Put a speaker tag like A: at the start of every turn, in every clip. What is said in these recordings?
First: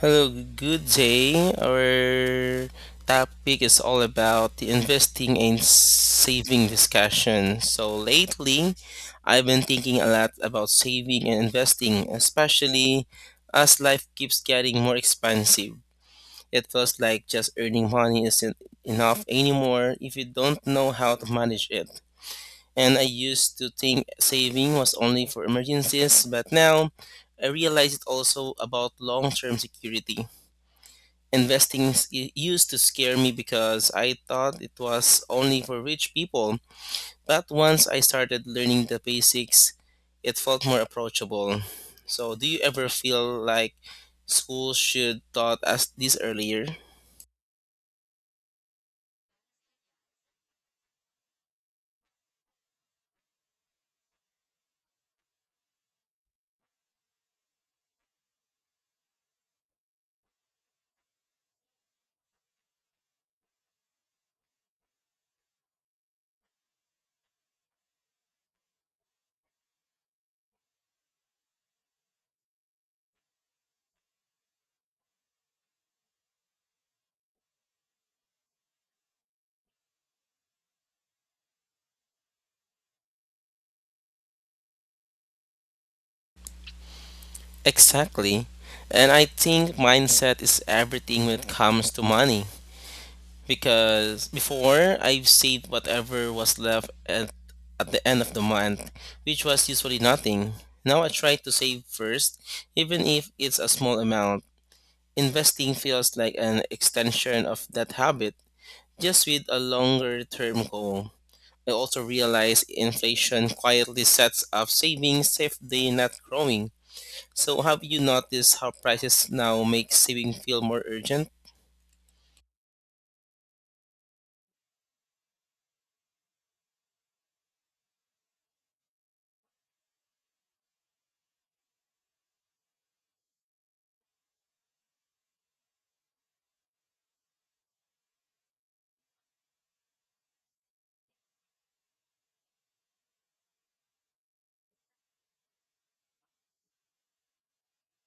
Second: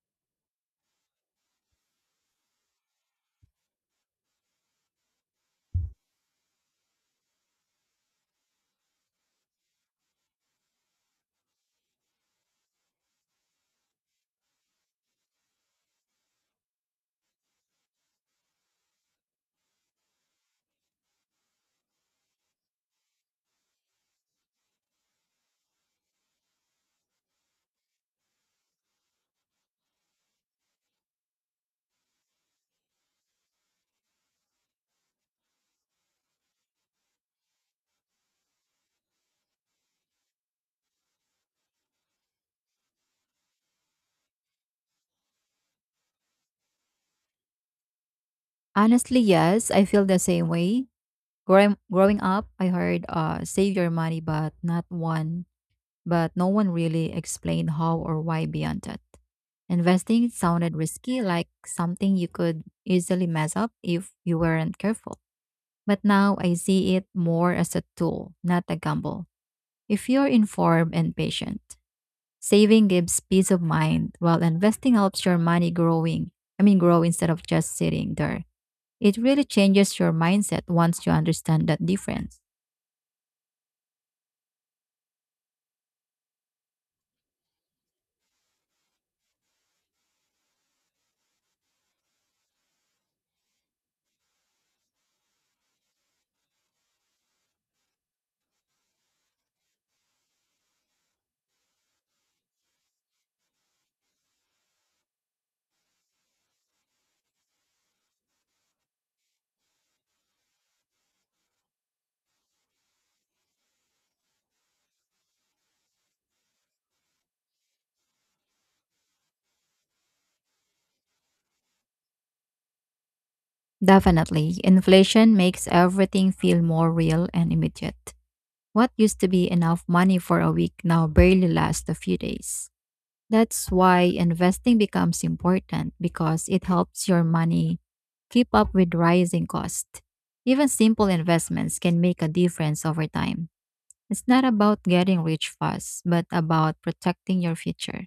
A: Hello, good day. Our topic is all about the investing and saving discussion. So, lately, I've been thinking a lot about saving and investing, especially as life keeps getting more expensive. It feels like just earning money isn't enough anymore if you don't know how to manage it. And I used to think saving was only for emergencies, but now I realize it's also about long term security. Investing used to scare me because I thought it was only for rich people. But once I started learning the basics, it felt more approachable. So, do you ever feel like schools should taught us this earlier?
B: Honestly, yes, I feel the same way. Growing up, I heard save your money, but no one really explained how or why beyond that. Investing sounded risky, like something you could easily mess up if you weren't careful. But now I see it more as a tool, not a gamble. If you're informed and patient, saving gives peace of mind while investing helps your money growing. I mean grow instead of just sitting there. It really changes your mindset once you understand that difference.
A: Exactly. And I think mindset is everything when it comes to money. Because before I've saved whatever was left at the end of the month, which was usually nothing. Now I try to save first, even if it's a small amount. Investing feels like an extension of that habit, just with a longer term goal. I also realize inflation quietly sets up savings if they not growing. So have you noticed how prices now make saving feel more urgent?
B: Definitely, inflation makes everything feel more real and immediate. What used to be enough money for a week now barely lasts a few days. That's why investing becomes important because it helps your money keep up with rising costs. Even simple investments can make a difference over time. It's not about getting rich fast, but about protecting your future.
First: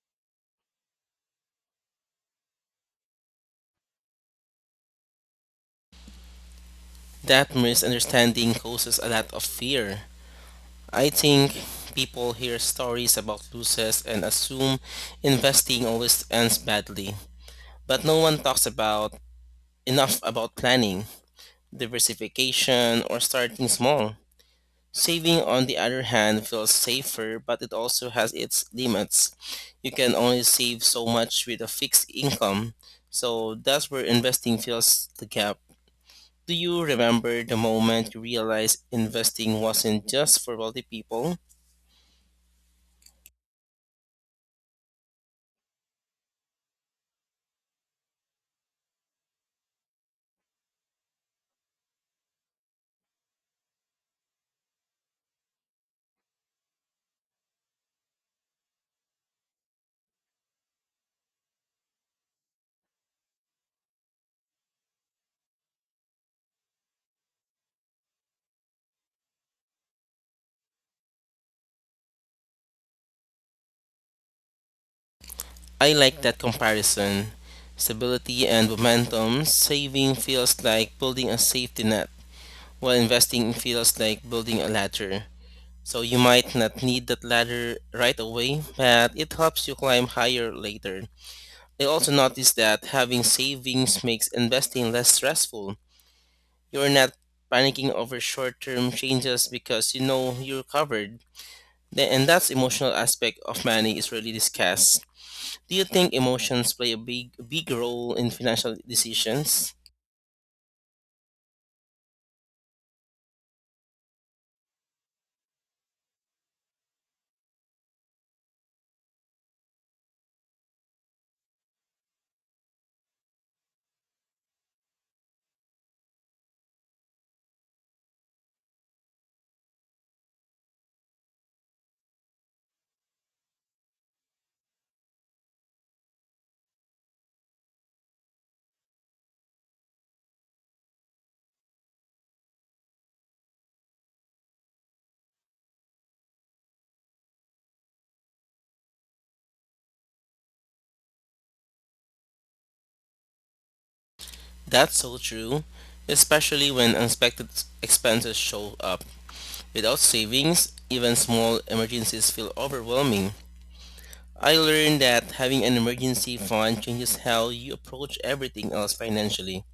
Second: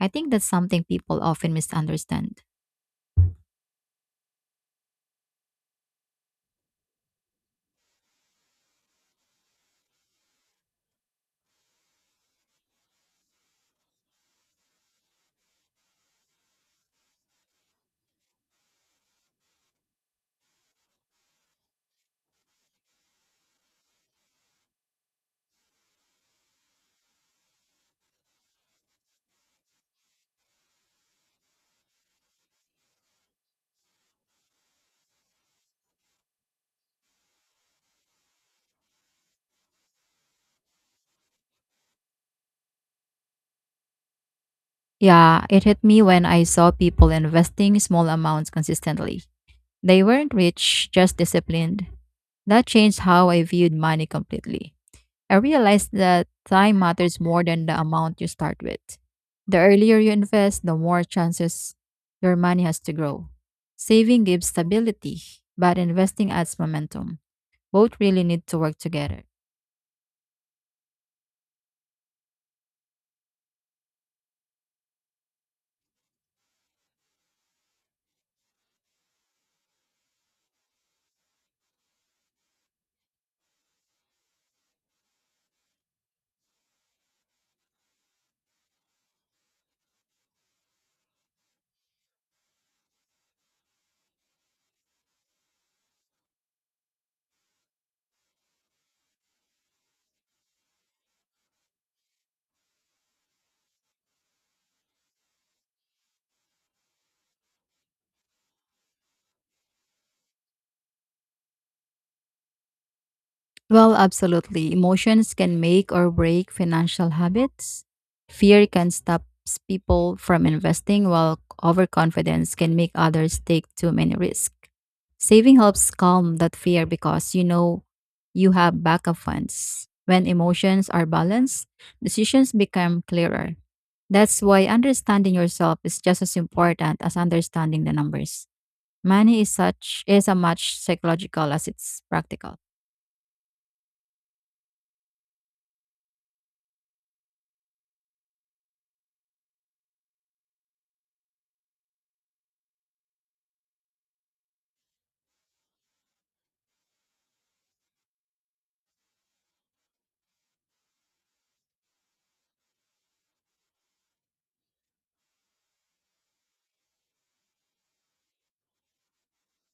B: I think that's something people often misunderstand.
A: That misunderstanding causes a lot of fear. I think people hear stories about losses and assume investing always ends badly, but no one talks about enough about planning, diversification, or starting small. Saving, on the other hand, feels safer, but it also has its limits. You can only save so much with a fixed income, so that's where investing fills the gap. Do you remember the moment you realized investing wasn't just for wealthy people?
B: Yeah, it hit me when I saw people investing small amounts consistently. They weren't rich, just disciplined. That changed how I viewed money completely. I realized that time matters more than the amount you start with. The earlier you invest, the more chances your money has to grow. Saving gives stability, but investing adds momentum. Both really need to work together.
A: I like that comparison. Stability and momentum saving feels like building a safety net, while investing feels like building a ladder. So you might not need that ladder right away, but it helps you climb higher later. I also noticed that having savings makes investing less stressful. You're not panicking over short term changes because you know you're covered. And that's emotional aspect of money is really discussed. Do you think emotions play a big role in financial decisions?
B: Well, absolutely. Emotions can make or break financial habits. Fear can stop people from investing, while overconfidence can make others take too many risks. Saving helps calm that fear because you know you have backup funds. When emotions are balanced, decisions become clearer. That's why understanding yourself is just as important as understanding the numbers. Money is such is a much psychological as it's practical.
A: That's so true, especially when unexpected expenses show up. Without savings, even small emergencies feel overwhelming. I learned that having an emergency fund changes how you approach everything else financially.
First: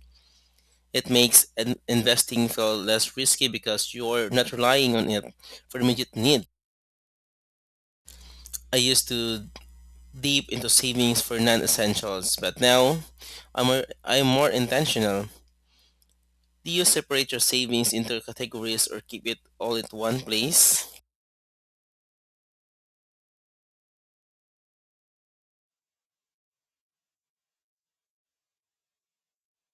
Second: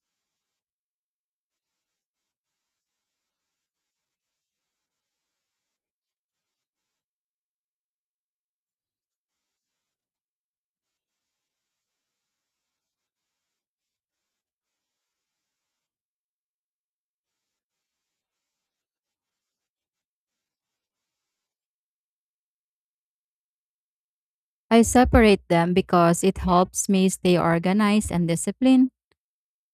A: It makes an investing feel less risky because you're not relying on it for immediate need. I used to deep into savings for non-essentials, but now I'm more intentional. Do you separate your savings into categories or keep it all in one place?
B: I separate them because it helps me stay organized and disciplined.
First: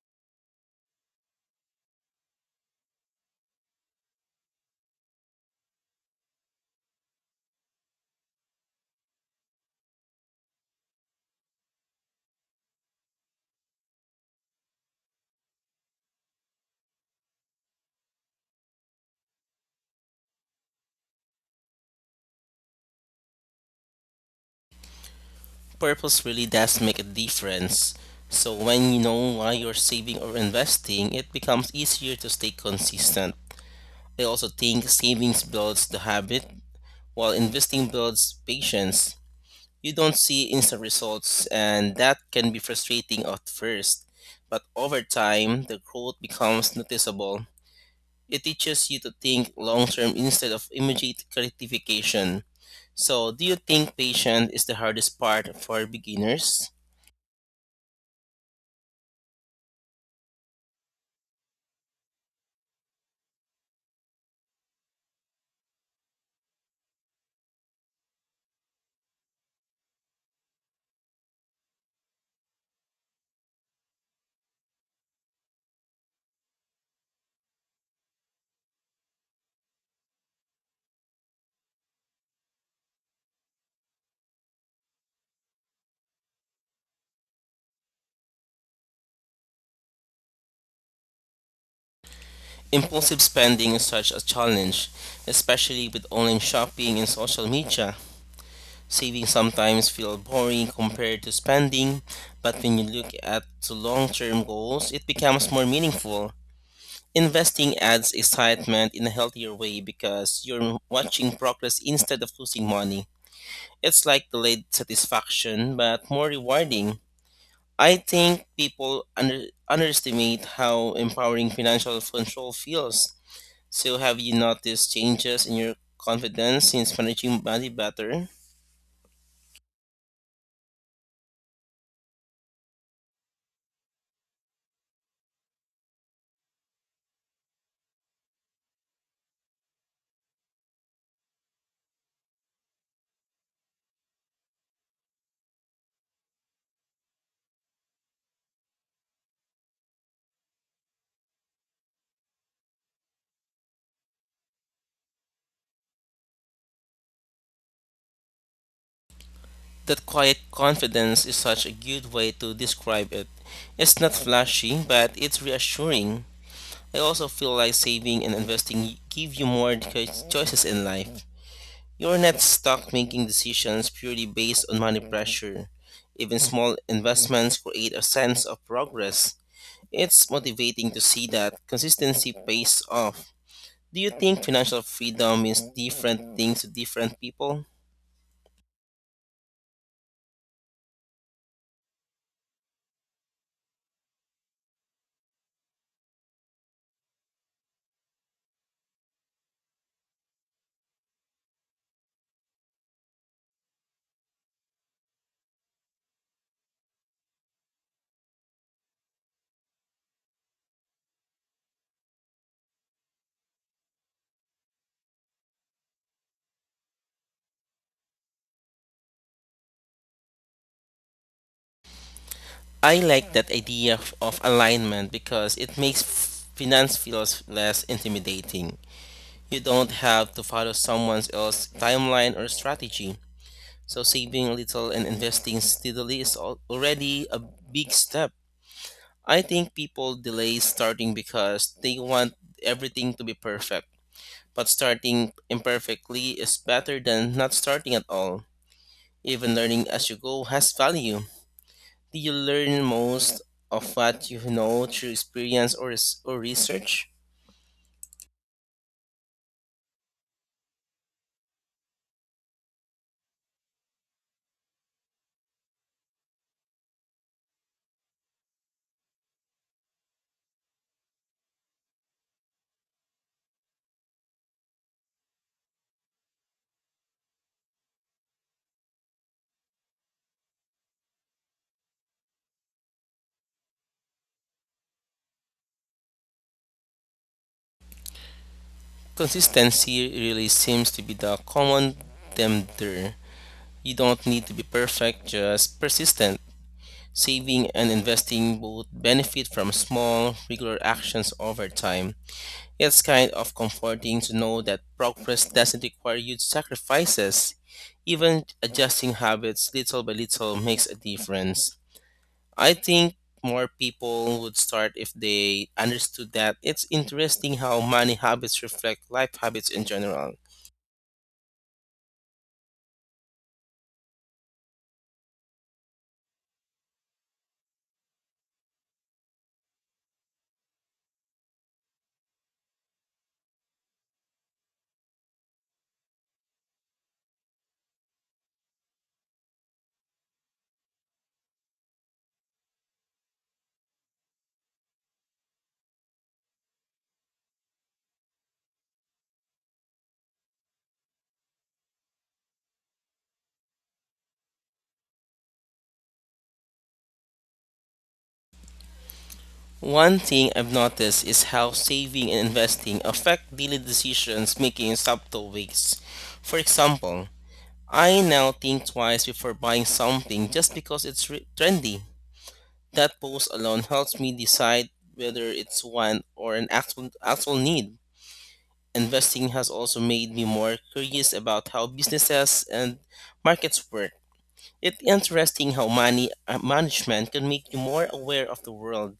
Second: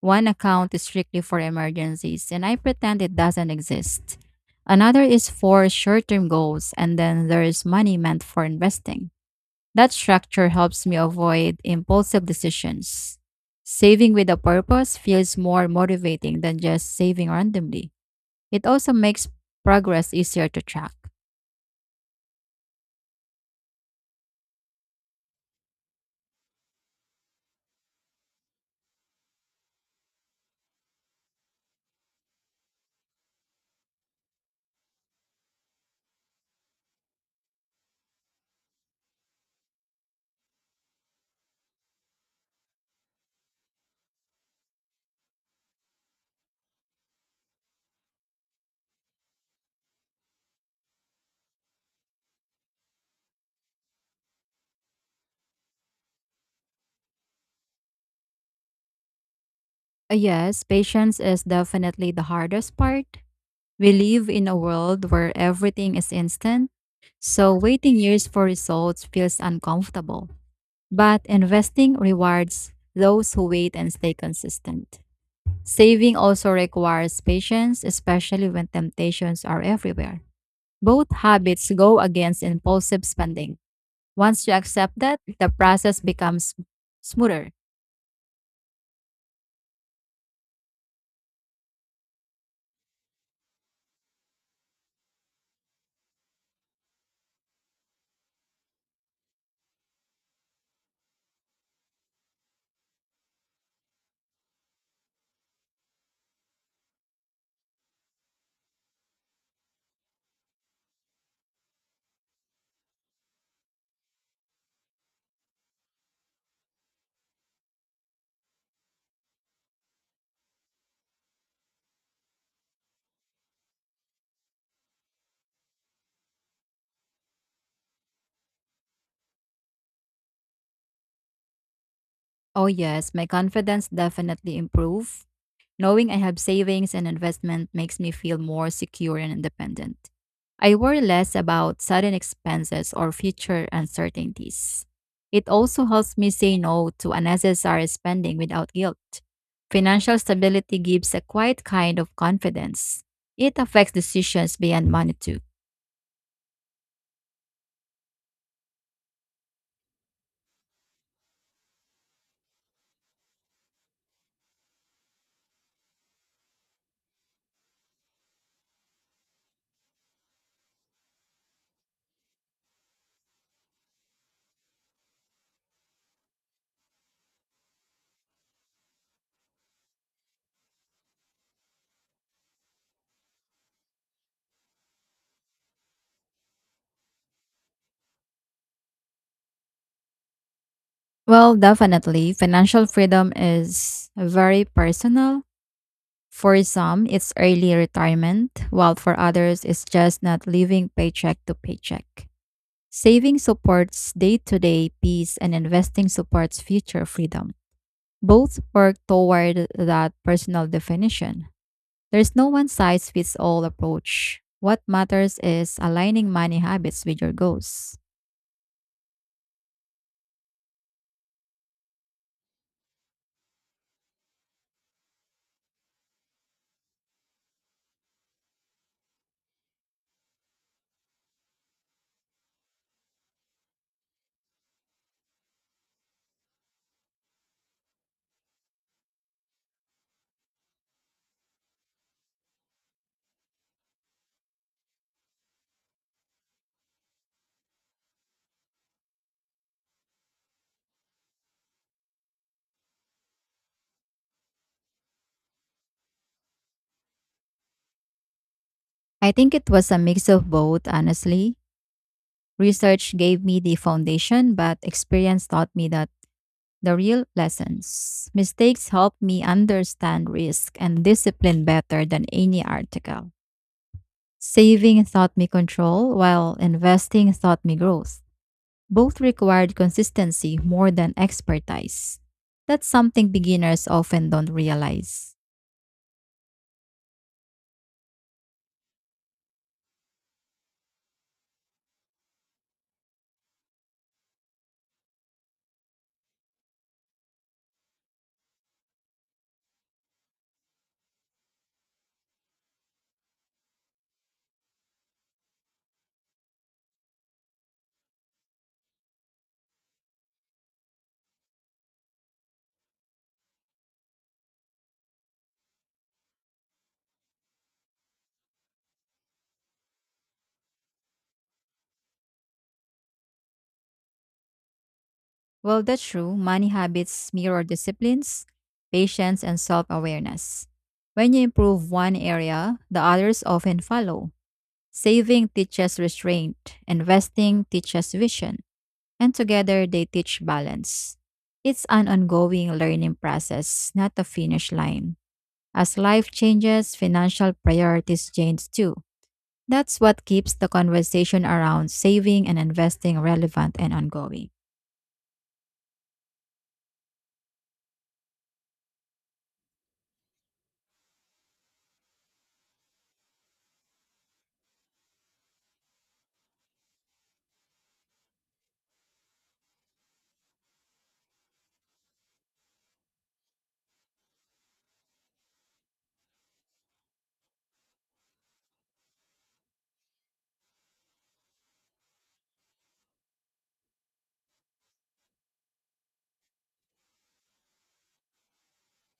B: One account is strictly for emergencies and I pretend it doesn't exist. Another is for short-term goals and then there is money meant for investing. That structure helps me avoid impulsive decisions. Saving with a purpose feels more motivating than just saving randomly. It also makes progress easier to track.
A: Purpose really does make a difference. So when you know why you're saving or investing, it becomes easier to stay consistent. I also think savings builds the habit, while investing builds patience. You don't see instant results, and that can be frustrating at first. But over time, the growth becomes noticeable. It teaches you to think long term instead of immediate gratification. So, do you think patience is the hardest part for beginners?
B: Yes, patience is definitely the hardest part. We live in a world where everything is instant, so waiting years for results feels uncomfortable. But investing rewards those who wait and stay consistent. Saving also requires patience, especially when temptations are everywhere. Both habits go against impulsive spending. Once you accept that, the process becomes smoother.
A: Impulsive spending is such a challenge, especially with online shopping and social media. Saving sometimes feels boring compared to spending, but when you look at the long-term goals, it becomes more meaningful. Investing adds excitement in a healthier way because you're watching progress instead of losing money. It's like delayed satisfaction, but more rewarding. I think people underestimate how empowering financial control feels. So, have you noticed changes in your confidence since managing money better?
B: Oh yes, my confidence definitely improved. Knowing I have savings and investment makes me feel more secure and independent. I worry less about sudden expenses or future uncertainties. It also helps me say no to unnecessary spending without guilt. Financial stability gives a quiet kind of confidence. It affects decisions beyond money too.
A: That quiet confidence is such a good way to describe it. It's not flashy, but it's reassuring. I also feel like saving and investing give you more choices in life. You're not stuck making decisions purely based on money pressure. Even small investments create a sense of progress. It's motivating to see that consistency pays off. Do you think financial freedom means different things to different people?
B: Well, definitely, financial freedom is very personal. For some, it's early retirement, while for others, it's just not living paycheck to paycheck. Saving supports day to day peace, and investing supports future freedom. Both work toward that personal definition. There's no one size fits all approach. What matters is aligning money habits with your goals.
A: I like that idea of alignment because it makes finance feels less intimidating. You don't have to follow someone else's timeline or strategy. So saving a little and investing steadily is already a big step. I think people delay starting because they want everything to be perfect. But starting imperfectly is better than not starting at all. Even learning as you go has value you learn most of what you know through experience or research?
B: I think it was a mix of both, honestly. Research gave me the foundation, but experience taught me that the real lessons. Mistakes help me understand risk and discipline better than any article. Saving taught me control, while investing taught me growth. Both required consistency more than expertise. That's something beginners often don't realize.
A: Consistency really seems to be the common denominator. You don't need to be perfect, just persistent. Saving and investing both benefit from small, regular actions over time. It's kind of comforting to know that progress doesn't require huge sacrifices. Even adjusting habits little by little makes a difference. I think more people would start if they understood that it's interesting how money habits reflect life habits in general.
B: Well, that's true. Money habits mirror disciplines, patience, and self awareness. When you improve one area, the others often follow. Saving teaches restraint, investing teaches vision, and together they teach balance. It's an ongoing learning process, not a finish line. As life changes, financial priorities change too. That's what keeps the conversation around saving and investing relevant and ongoing.
A: One thing I've noticed is how saving and investing affect daily decisions making in subtle ways. For example, I now think twice before buying something just because it's trendy. That post alone helps me decide whether it's one or an actual need. Investing has also made me more curious about how businesses and markets work. It's interesting how money management can make you more aware of the world.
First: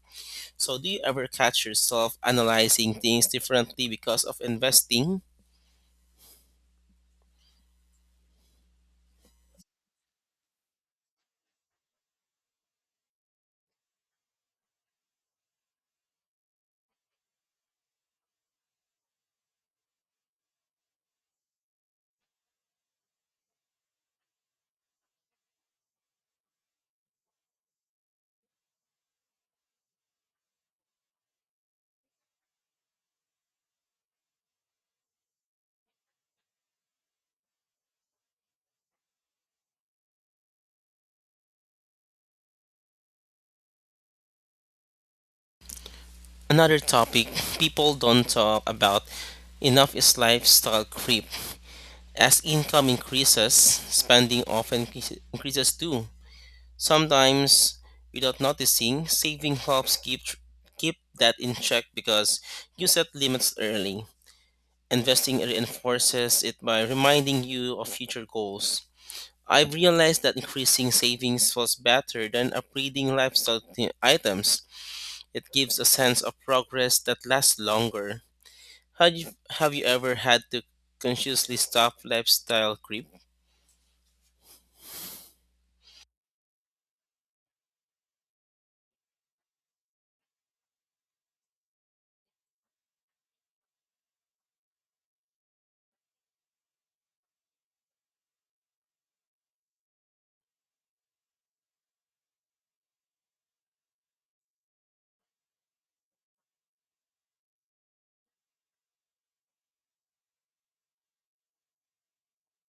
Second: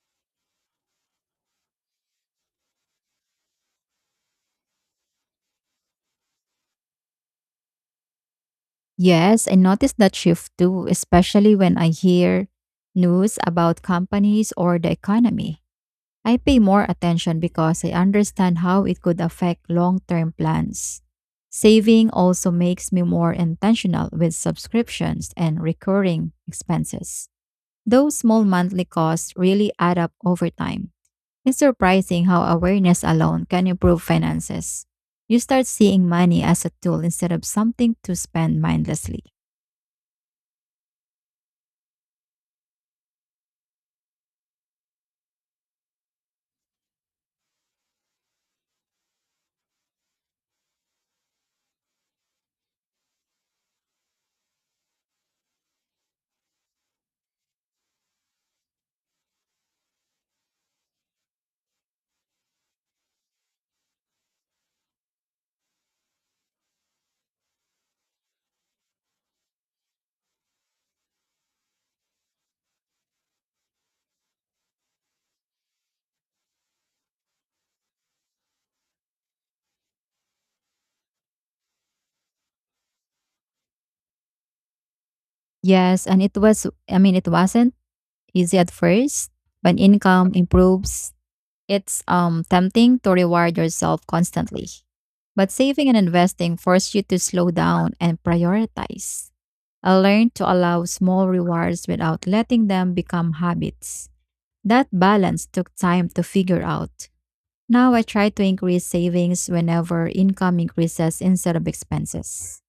A: So, do you ever catch yourself analyzing things differently because of investing?
B: Yes, I noticed that shift too, especially when I hear news about companies or the economy. I pay more attention because I understand how it could affect long term plans. Saving also makes me more intentional with subscriptions and recurring expenses. Those small monthly costs really add up over time. It's surprising how awareness alone can improve finances. You start seeing money as a tool instead of something to spend mindlessly.
A: Another topic people don't talk about enough is lifestyle creep. As income increases, spending often increases too. Sometimes, without noticing, saving helps keep that in check because you set limits early. Investing reinforces it by reminding you of future goals. I've realized that increasing savings was better than upgrading lifestyle items. It gives a sense of progress that lasts longer. Had you, have you ever had to consciously stop lifestyle creep?
B: Yes, and it was, I mean, it wasn't easy at first. When income improves, it's tempting to reward yourself constantly, but saving and investing force you to slow down and prioritize. I learned to allow small rewards without letting them become habits. That balance took time to figure out. Now I try to increase savings whenever income increases instead of expenses.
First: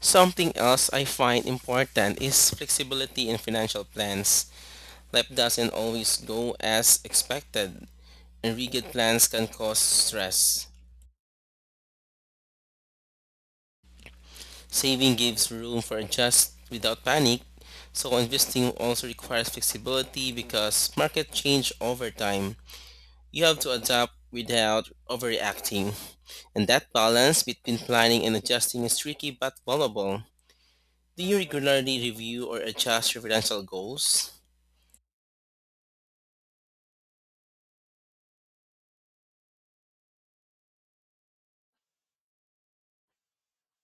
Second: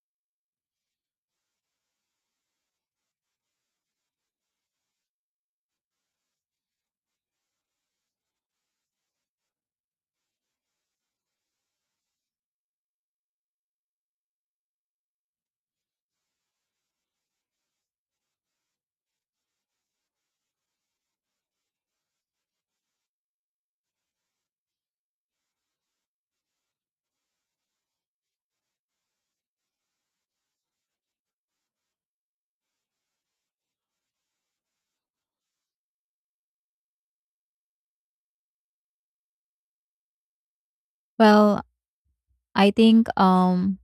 A: Something else I find important is flexibility in financial plans. Life doesn't always go as expected, and rigid plans can cause stress. Saving gives room for adjust without panic, so investing also requires flexibility because market change over time. You have to adapt without overreacting, and that balance between planning and adjusting is tricky but valuable. Do you regularly review or adjust your financial goals?
B: Well, I think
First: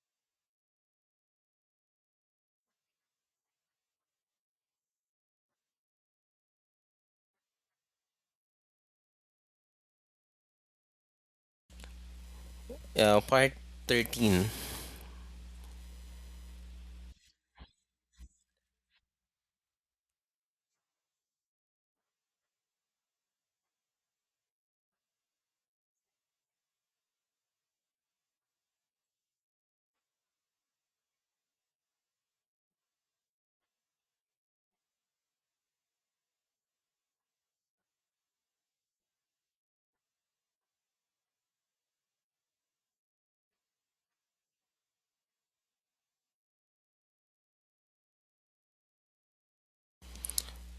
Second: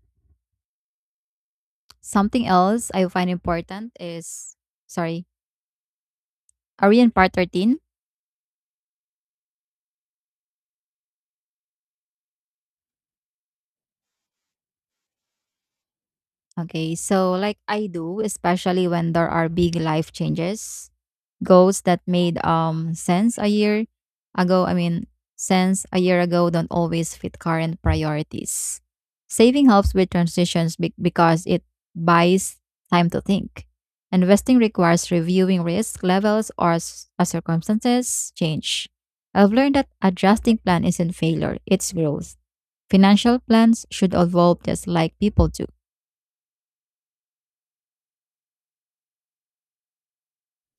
B: something else I find important is, sorry, are we in part 13?
A: Part 13.
B: Okay, so like I do, especially when there are big life changes, goals that made sense a year ago, I mean, sense a year ago don't always fit current priorities. Saving helps with transitions because it buys time to think. Investing requires reviewing risk levels as circumstances change. I've learned that adjusting plan isn't failure, it's growth. Financial plans should evolve just like people do.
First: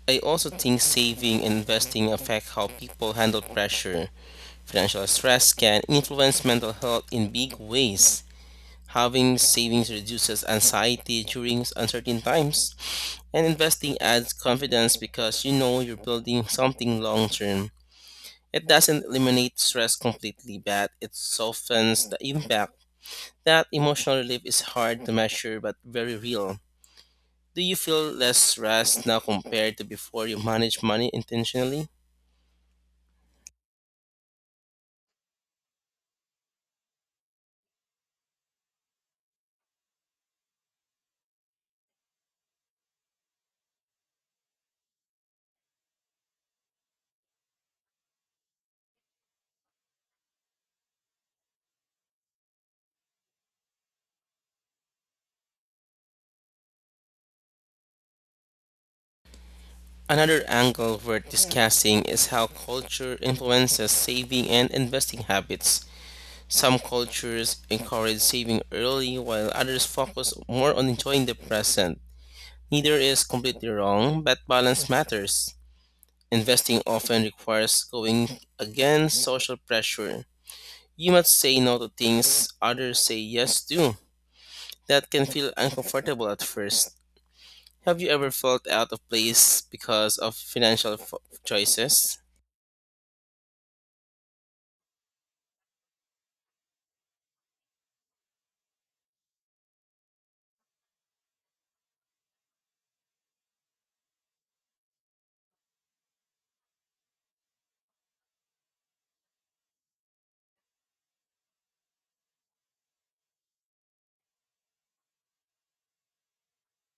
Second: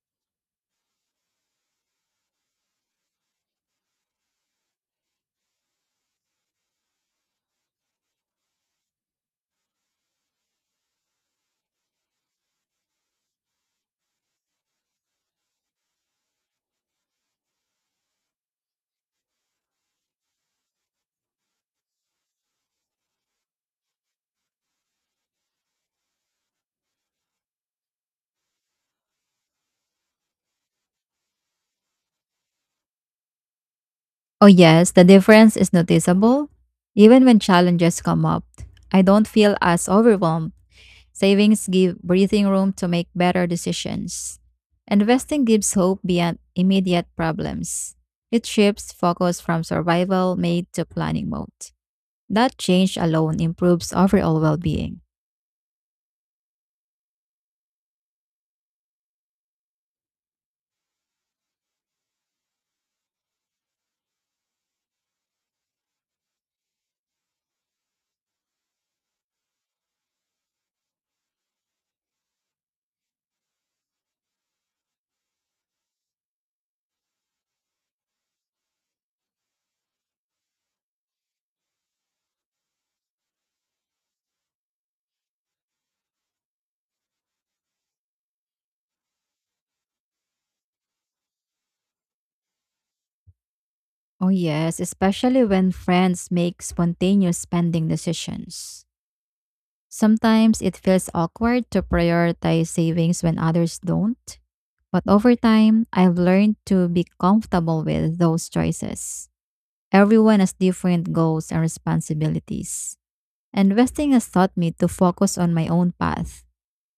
A: I also think saving and investing affect how people handle pressure. Financial stress can influence mental health in big ways. Having savings reduces anxiety during uncertain times, and investing adds confidence because you know you're building something long term. It doesn't eliminate stress completely, but it softens the impact. That emotional relief is hard to measure but very real. Do you feel less stressed now compared to before you manage money intentionally?
B: Oh, yes, the difference is noticeable. Even when challenges come up, I don't feel as overwhelmed. Savings give breathing room to make better decisions. Investing gives hope beyond immediate problems. It shifts focus from survival mode to planning mode. That change alone improves overall well being.
A: Another angle we're discussing is how culture influences saving and investing habits. Some cultures encourage saving early, while others focus more on enjoying the present. Neither is completely wrong, but balance matters. Investing often requires going against social pressure. You must say no to things others say yes to. That can feel uncomfortable at first. Have you ever felt out of place because of financial choices?
B: Oh, yes, especially when friends make spontaneous spending decisions. Sometimes it feels awkward to prioritize savings when others don't, but over time, I've learned to be comfortable with those choices. Everyone has different goals and responsibilities. Investing has taught me to focus on my own path.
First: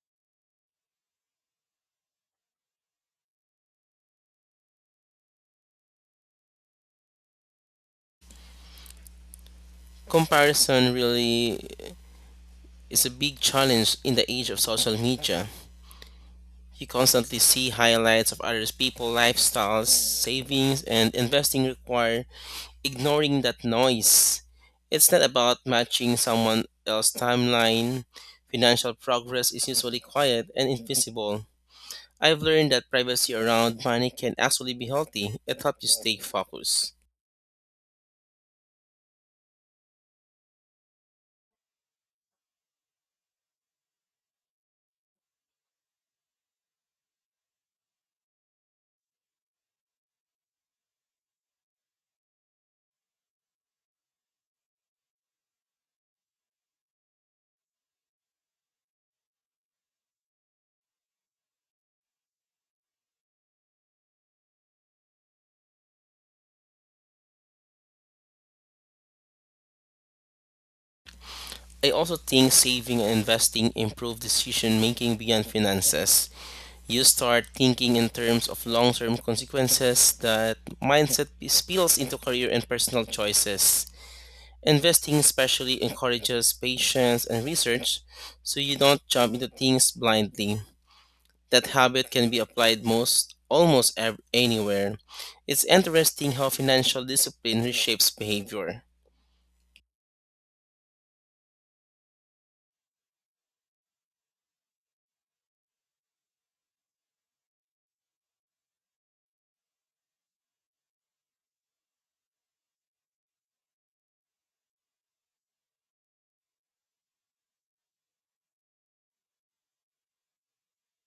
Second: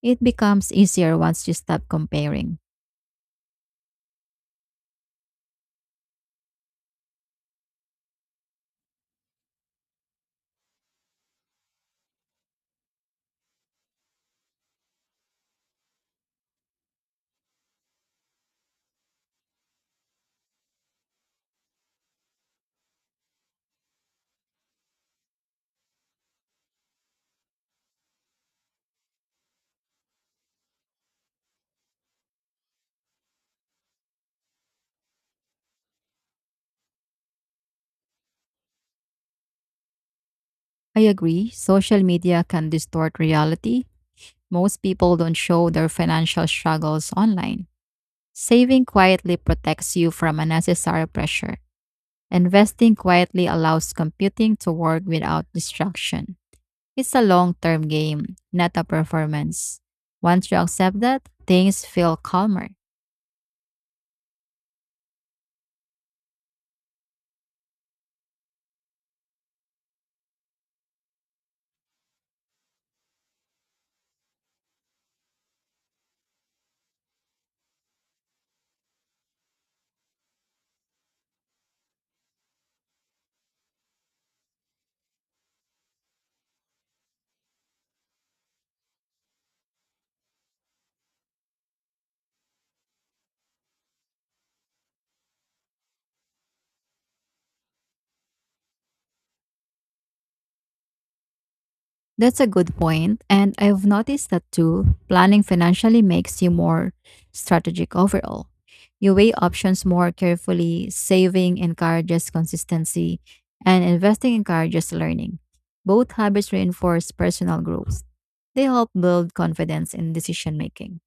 B: It becomes easier once you stop comparing.
A: Comparison really is a big challenge in the age of social media. You constantly see highlights of others' people, lifestyles, savings, and investing require ignoring that noise. It's not about matching someone else's timeline. Financial progress is usually quiet and invisible. I've learned that privacy around money can actually be healthy. It helps you stay focused.
B: I agree, social media can distort reality. Most people don't show their financial struggles online. Saving quietly protects you from unnecessary pressure. Investing quietly allows computing to work without distraction. It's a long term game, not a performance. Once you accept that, things feel calmer.
A: I also think saving and investing improve decision making beyond finances you start thinking in terms of long term consequences. That mindset spills into career and personal choices. Investing especially encourages patience and research so you don't jump into things blindly. That habit can be applied most almost anywhere. It's interesting how financial discipline reshapes behavior.
B: That's a good point, and I've noticed that too. Planning financially makes you more strategic overall. You weigh options more carefully, saving encourages consistency, and investing encourages learning. Both habits reinforce personal growth. They help build confidence in decision making.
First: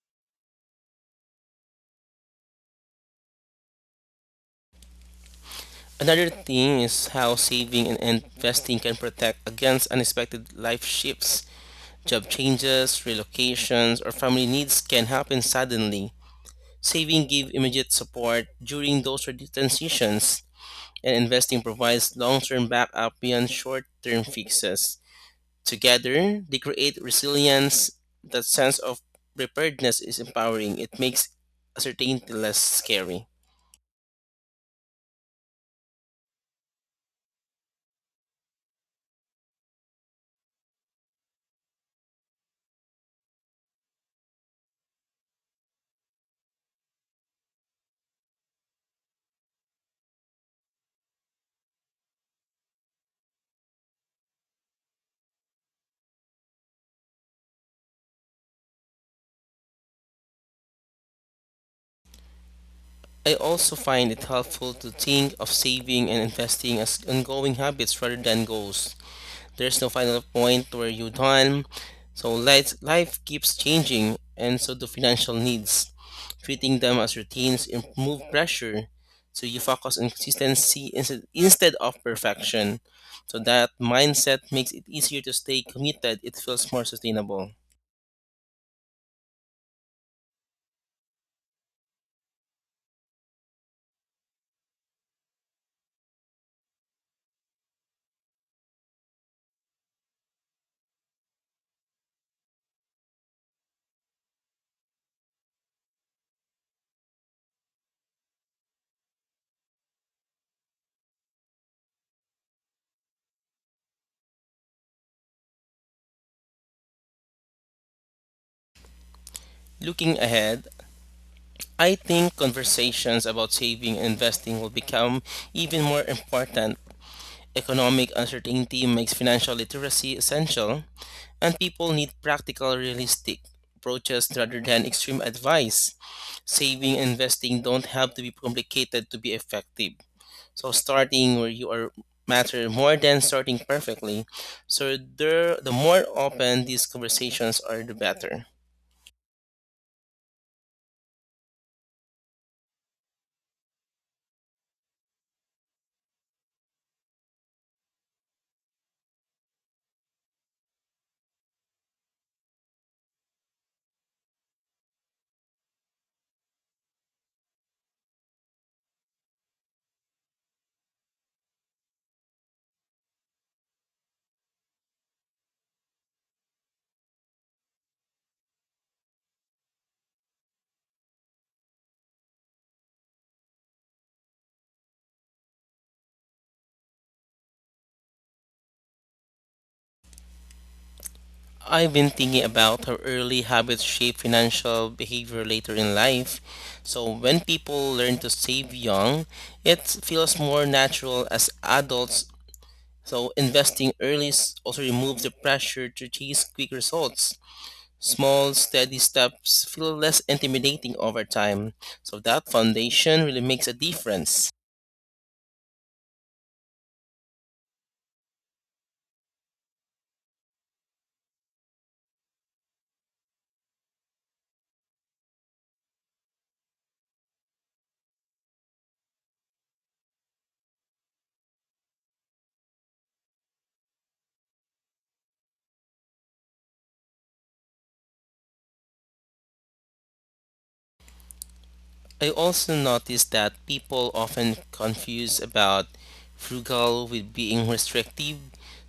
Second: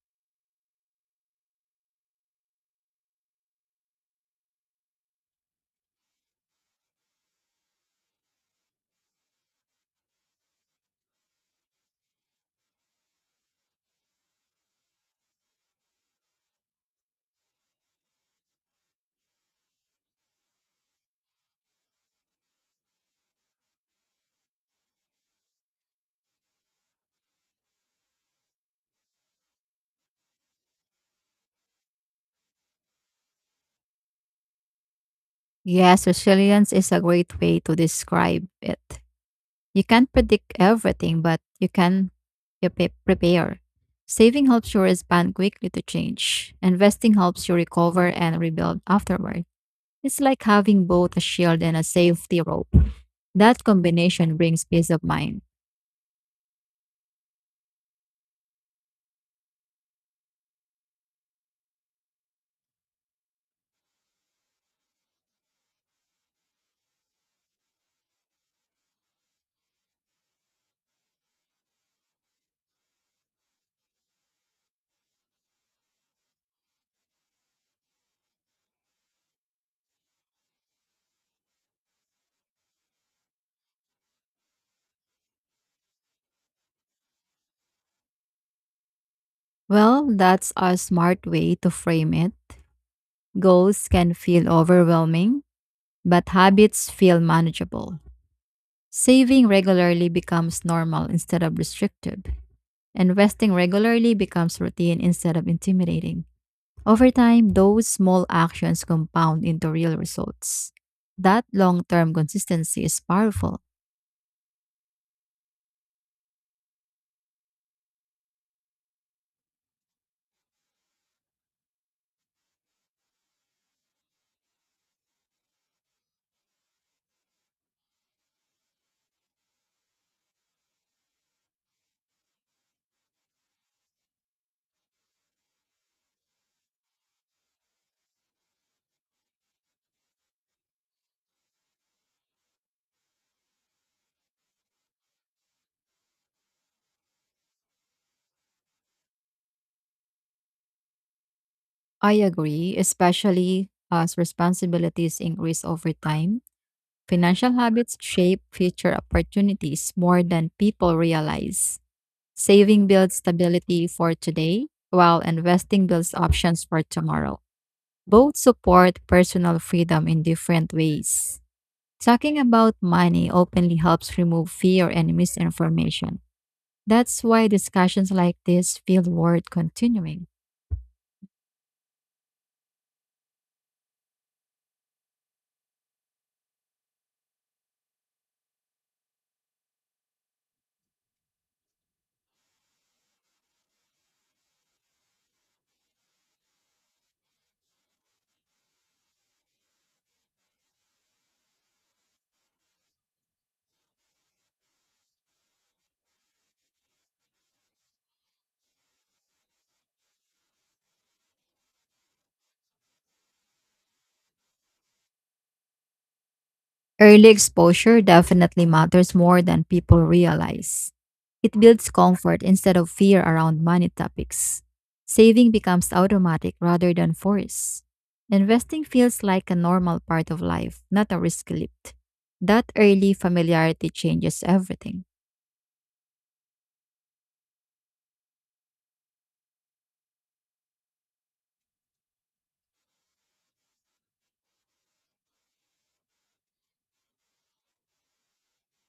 A: Another thing is how saving and investing can protect against unexpected life shifts. Job changes, relocations, or family needs can happen suddenly. Saving gives immediate support during those transitions, and investing provides long-term backup beyond short-term fixes. Together, they create resilience. That sense of preparedness is empowering. It makes uncertainty less scary.
B: Yes, resilience is a great way to describe it. You can't predict everything, but you prepare. Saving helps you respond quickly to change. Investing helps you recover and rebuild afterward. It's like having both a shield and a safety rope. That combination brings peace of mind.
A: I also find it helpful to think of saving and investing as ongoing habits rather than goals. There's no final point where you're done. So life keeps changing, and so do financial needs. Treating them as routines remove pressure, so you focus on consistency instead of perfection. So that mindset makes it easier to stay committed. It feels more sustainable.
B: Well, that's a smart way to frame it. Goals can feel overwhelming, but habits feel manageable. Saving regularly becomes normal instead of restrictive, and resting regularly becomes routine instead of intimidating. Over time, those small actions compound into real results. That long term consistency is powerful.
A: Looking ahead, I think conversations about saving and investing will become even more important. Economic uncertainty makes financial literacy essential, and people need practical, realistic approaches rather than extreme advice. Saving and investing don't have to be complicated to be effective. So starting where you are matter more than starting perfectly. So there, the more open these conversations are, the better.
B: I agree, especially as responsibilities increase over time. Financial habits shape future opportunities more than people realize. Saving builds stability for today, while investing builds options for tomorrow. Both support personal freedom in different ways. Talking about money openly helps remove fear and misinformation. That's why discussions like this feel worth continuing.
A: I've been thinking about how early habits shape financial behavior later in life. So when people learn to save young, it feels more natural as adults. So investing early also removes the pressure to chase quick results. Small, steady steps feel less intimidating over time. So that foundation really makes a difference.
B: Early exposure definitely matters more than people realize. It builds comfort instead of fear around money topics. Saving becomes automatic rather than forced. Investing feels like a normal part of life, not a risk lift. That early familiarity changes everything.
A: I also noticed that people often confuse about frugal with being restrictive.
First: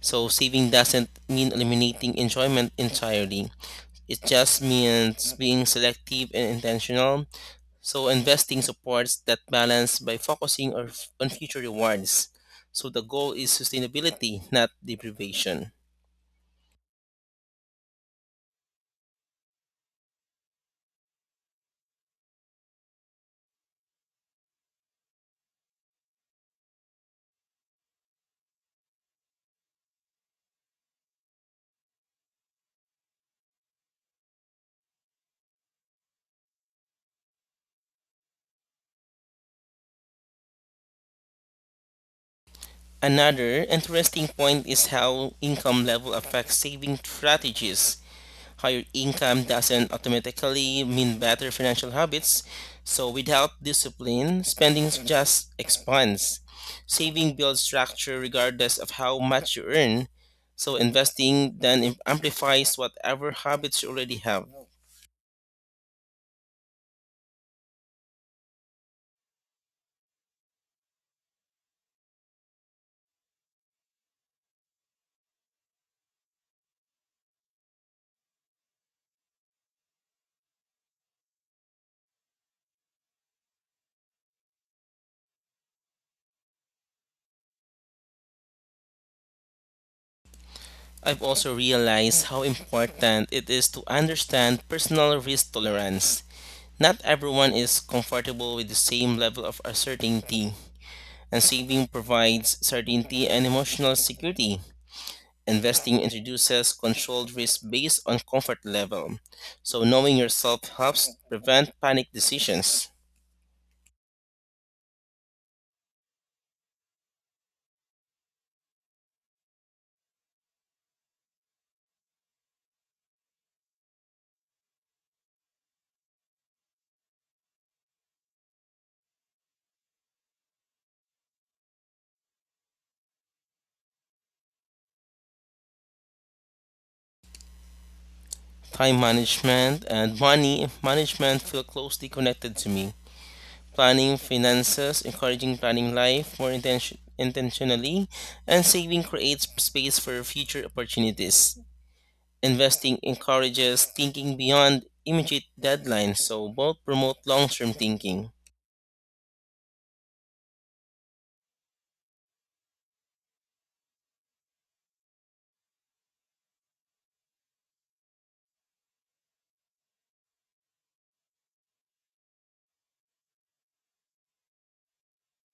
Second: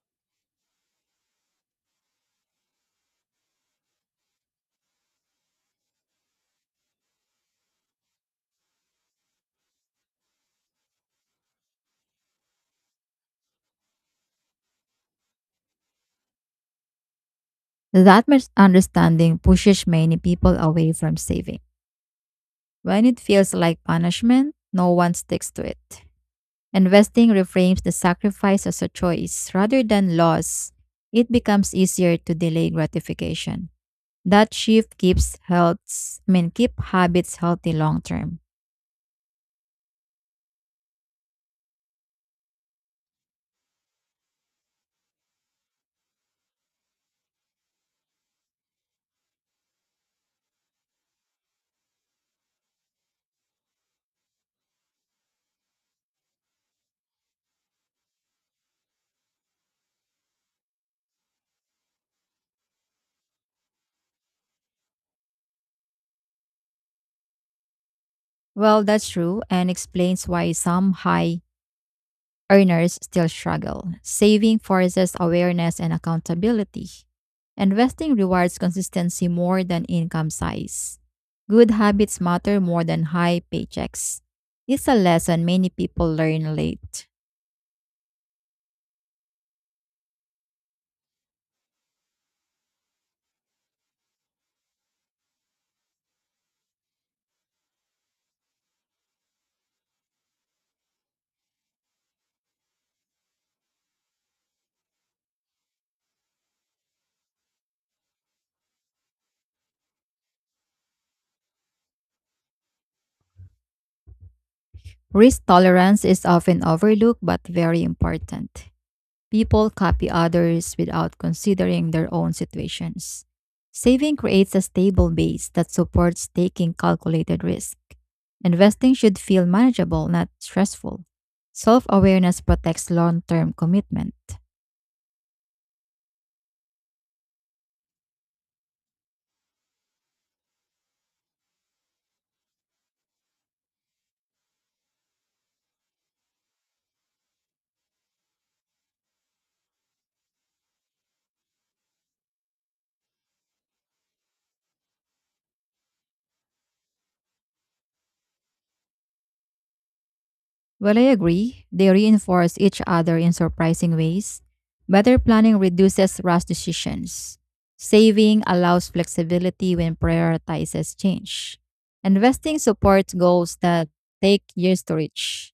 A: So saving doesn't mean eliminating enjoyment entirely. It just means being selective and intentional. So investing supports that balance by focusing on future rewards. So the goal is sustainability, not deprivation.
B: That misunderstanding pushes many people away from saving. When it feels like punishment, no one sticks to it. Investing reframes the sacrifice as a choice rather than loss. It becomes easier to delay gratification. That shift keeps healths, I mean, keep habits healthy long term.
A: Another interesting point is how income level affects saving strategies. Higher income doesn't automatically mean better financial habits, so without discipline, spending just expands. Saving builds structure regardless of how much you earn, so investing then amplifies whatever habits you already have.
B: Well, that's true and explains why some high earners still struggle. Saving forces awareness and accountability. Investing rewards consistency more than income size. Good habits matter more than high paychecks. It's a lesson many people learn late.
A: I've also realized how important it is to understand personal risk tolerance. Not everyone is comfortable with the same level of uncertainty, and saving provides certainty and emotional security. Investing introduces controlled risk based on comfort level, so knowing yourself helps prevent panic decisions.
B: Risk tolerance is often overlooked but very important. People copy others without considering their own situations. Saving creates a stable base that supports taking calculated risk. Investing should feel manageable, not stressful. Self awareness protects long term commitment.
A: Time management and money management feel closely connected to me. Planning finances, encouraging planning life more intentionally, and saving creates space for future opportunities. Investing encourages thinking beyond immediate deadlines, so both promote long term thinking.
B: Well, I agree. They reinforce each other in surprising ways. Better planning reduces rash decisions. Saving allows flexibility when prioritizes change. Investing supports goals that take years to reach.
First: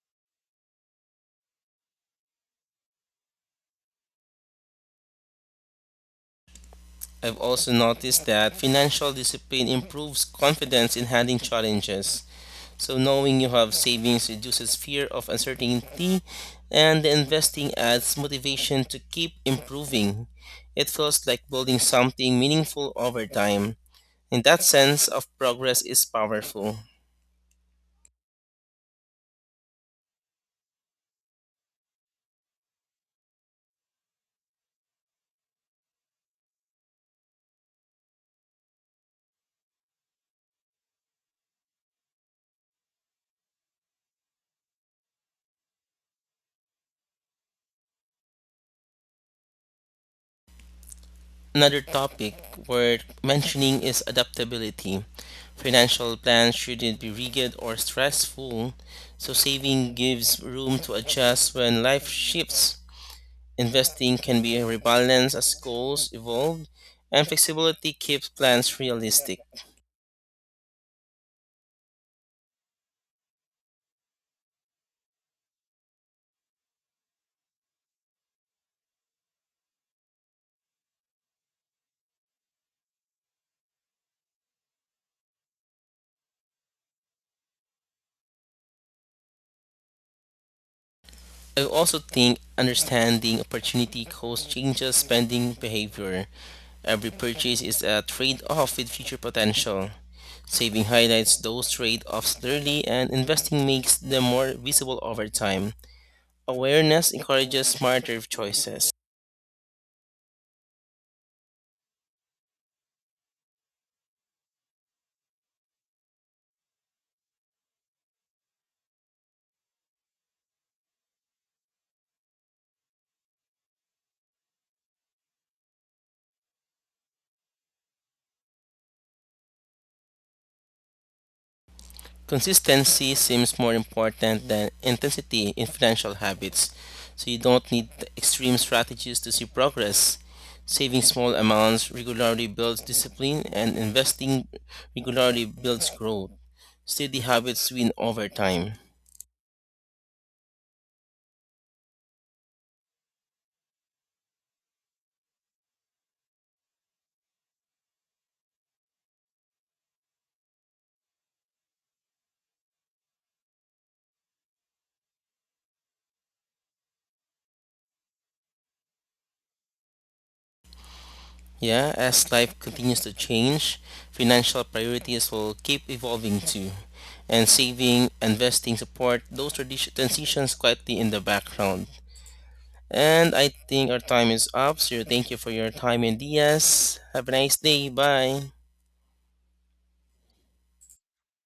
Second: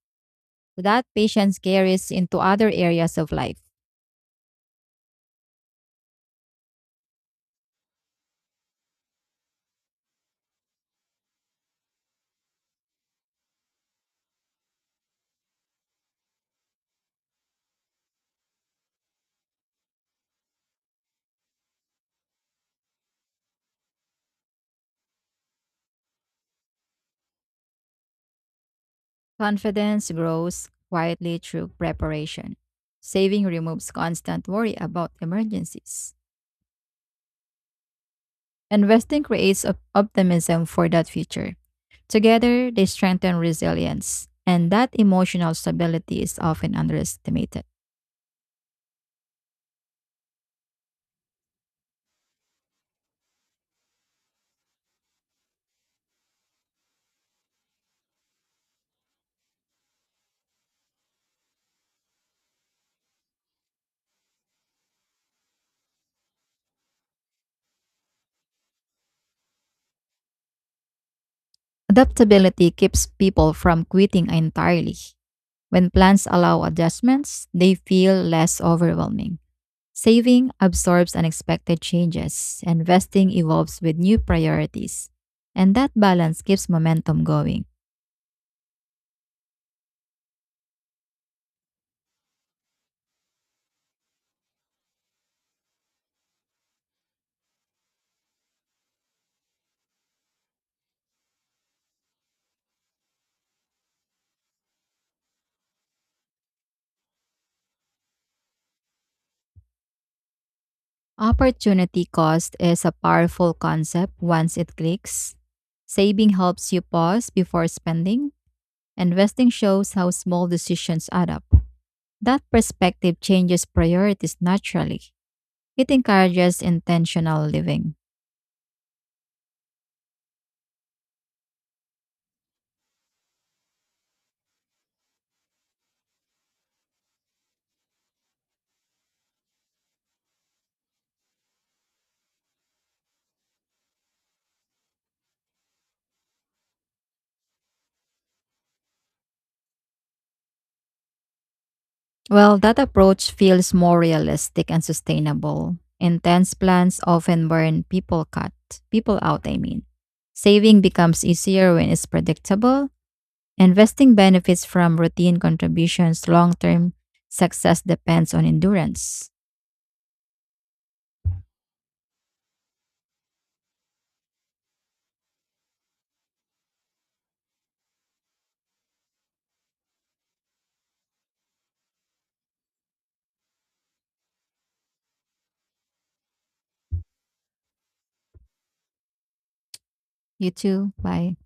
B: That patience carries into other areas of life.
A: I've also noticed that financial discipline improves confidence in handling challenges. So knowing you have savings reduces fear of uncertainty and the investing adds motivation to keep improving. It feels like building something meaningful over time. In that sense of progress is powerful.
B: Confidence grows quietly through preparation. Saving removes constant worry about emergencies. Investing creates optimism for that future. Together, they strengthen resilience, and that emotional stability is often underestimated.
A: Another topic worth mentioning is adaptability. Financial plans shouldn't be rigid or stressful, so saving gives room to adjust when life shifts. Investing can be rebalanced as goals evolve, and flexibility keeps plans realistic.
B: Adaptability keeps people from quitting entirely. When plans allow adjustments, they feel less overwhelming. Saving absorbs unexpected changes, and investing evolves with new priorities, and that balance keeps momentum going.
A: I also think understanding opportunity cost changes spending behavior. Every purchase is a trade off with future potential. Saving highlights those trade offs clearly, and investing makes them more visible over time. Awareness encourages smarter choices.
B: Opportunity cost is a powerful concept once it clicks. Saving helps you pause before spending, investing shows how small decisions add up. That perspective changes priorities naturally. It encourages intentional living.
A: Consistency seems more important than intensity in financial habits. So you don't need extreme strategies to see progress. Saving small amounts regularly builds discipline, and investing regularly builds growth. Steady habits win over time.
B: Well, that approach feels more realistic and sustainable. Intense plans often burn people cut people out, I mean. Saving becomes easier when it's predictable. Investing benefits from routine contributions long term. Success depends on endurance.
A: Yeah, as life continues to change, financial priorities will keep evolving too. And saving, investing support those transitions quietly in the background. And I think our time is up. So thank you for your time, and Diaz. Have a nice day. Bye.
B: You too. Bye.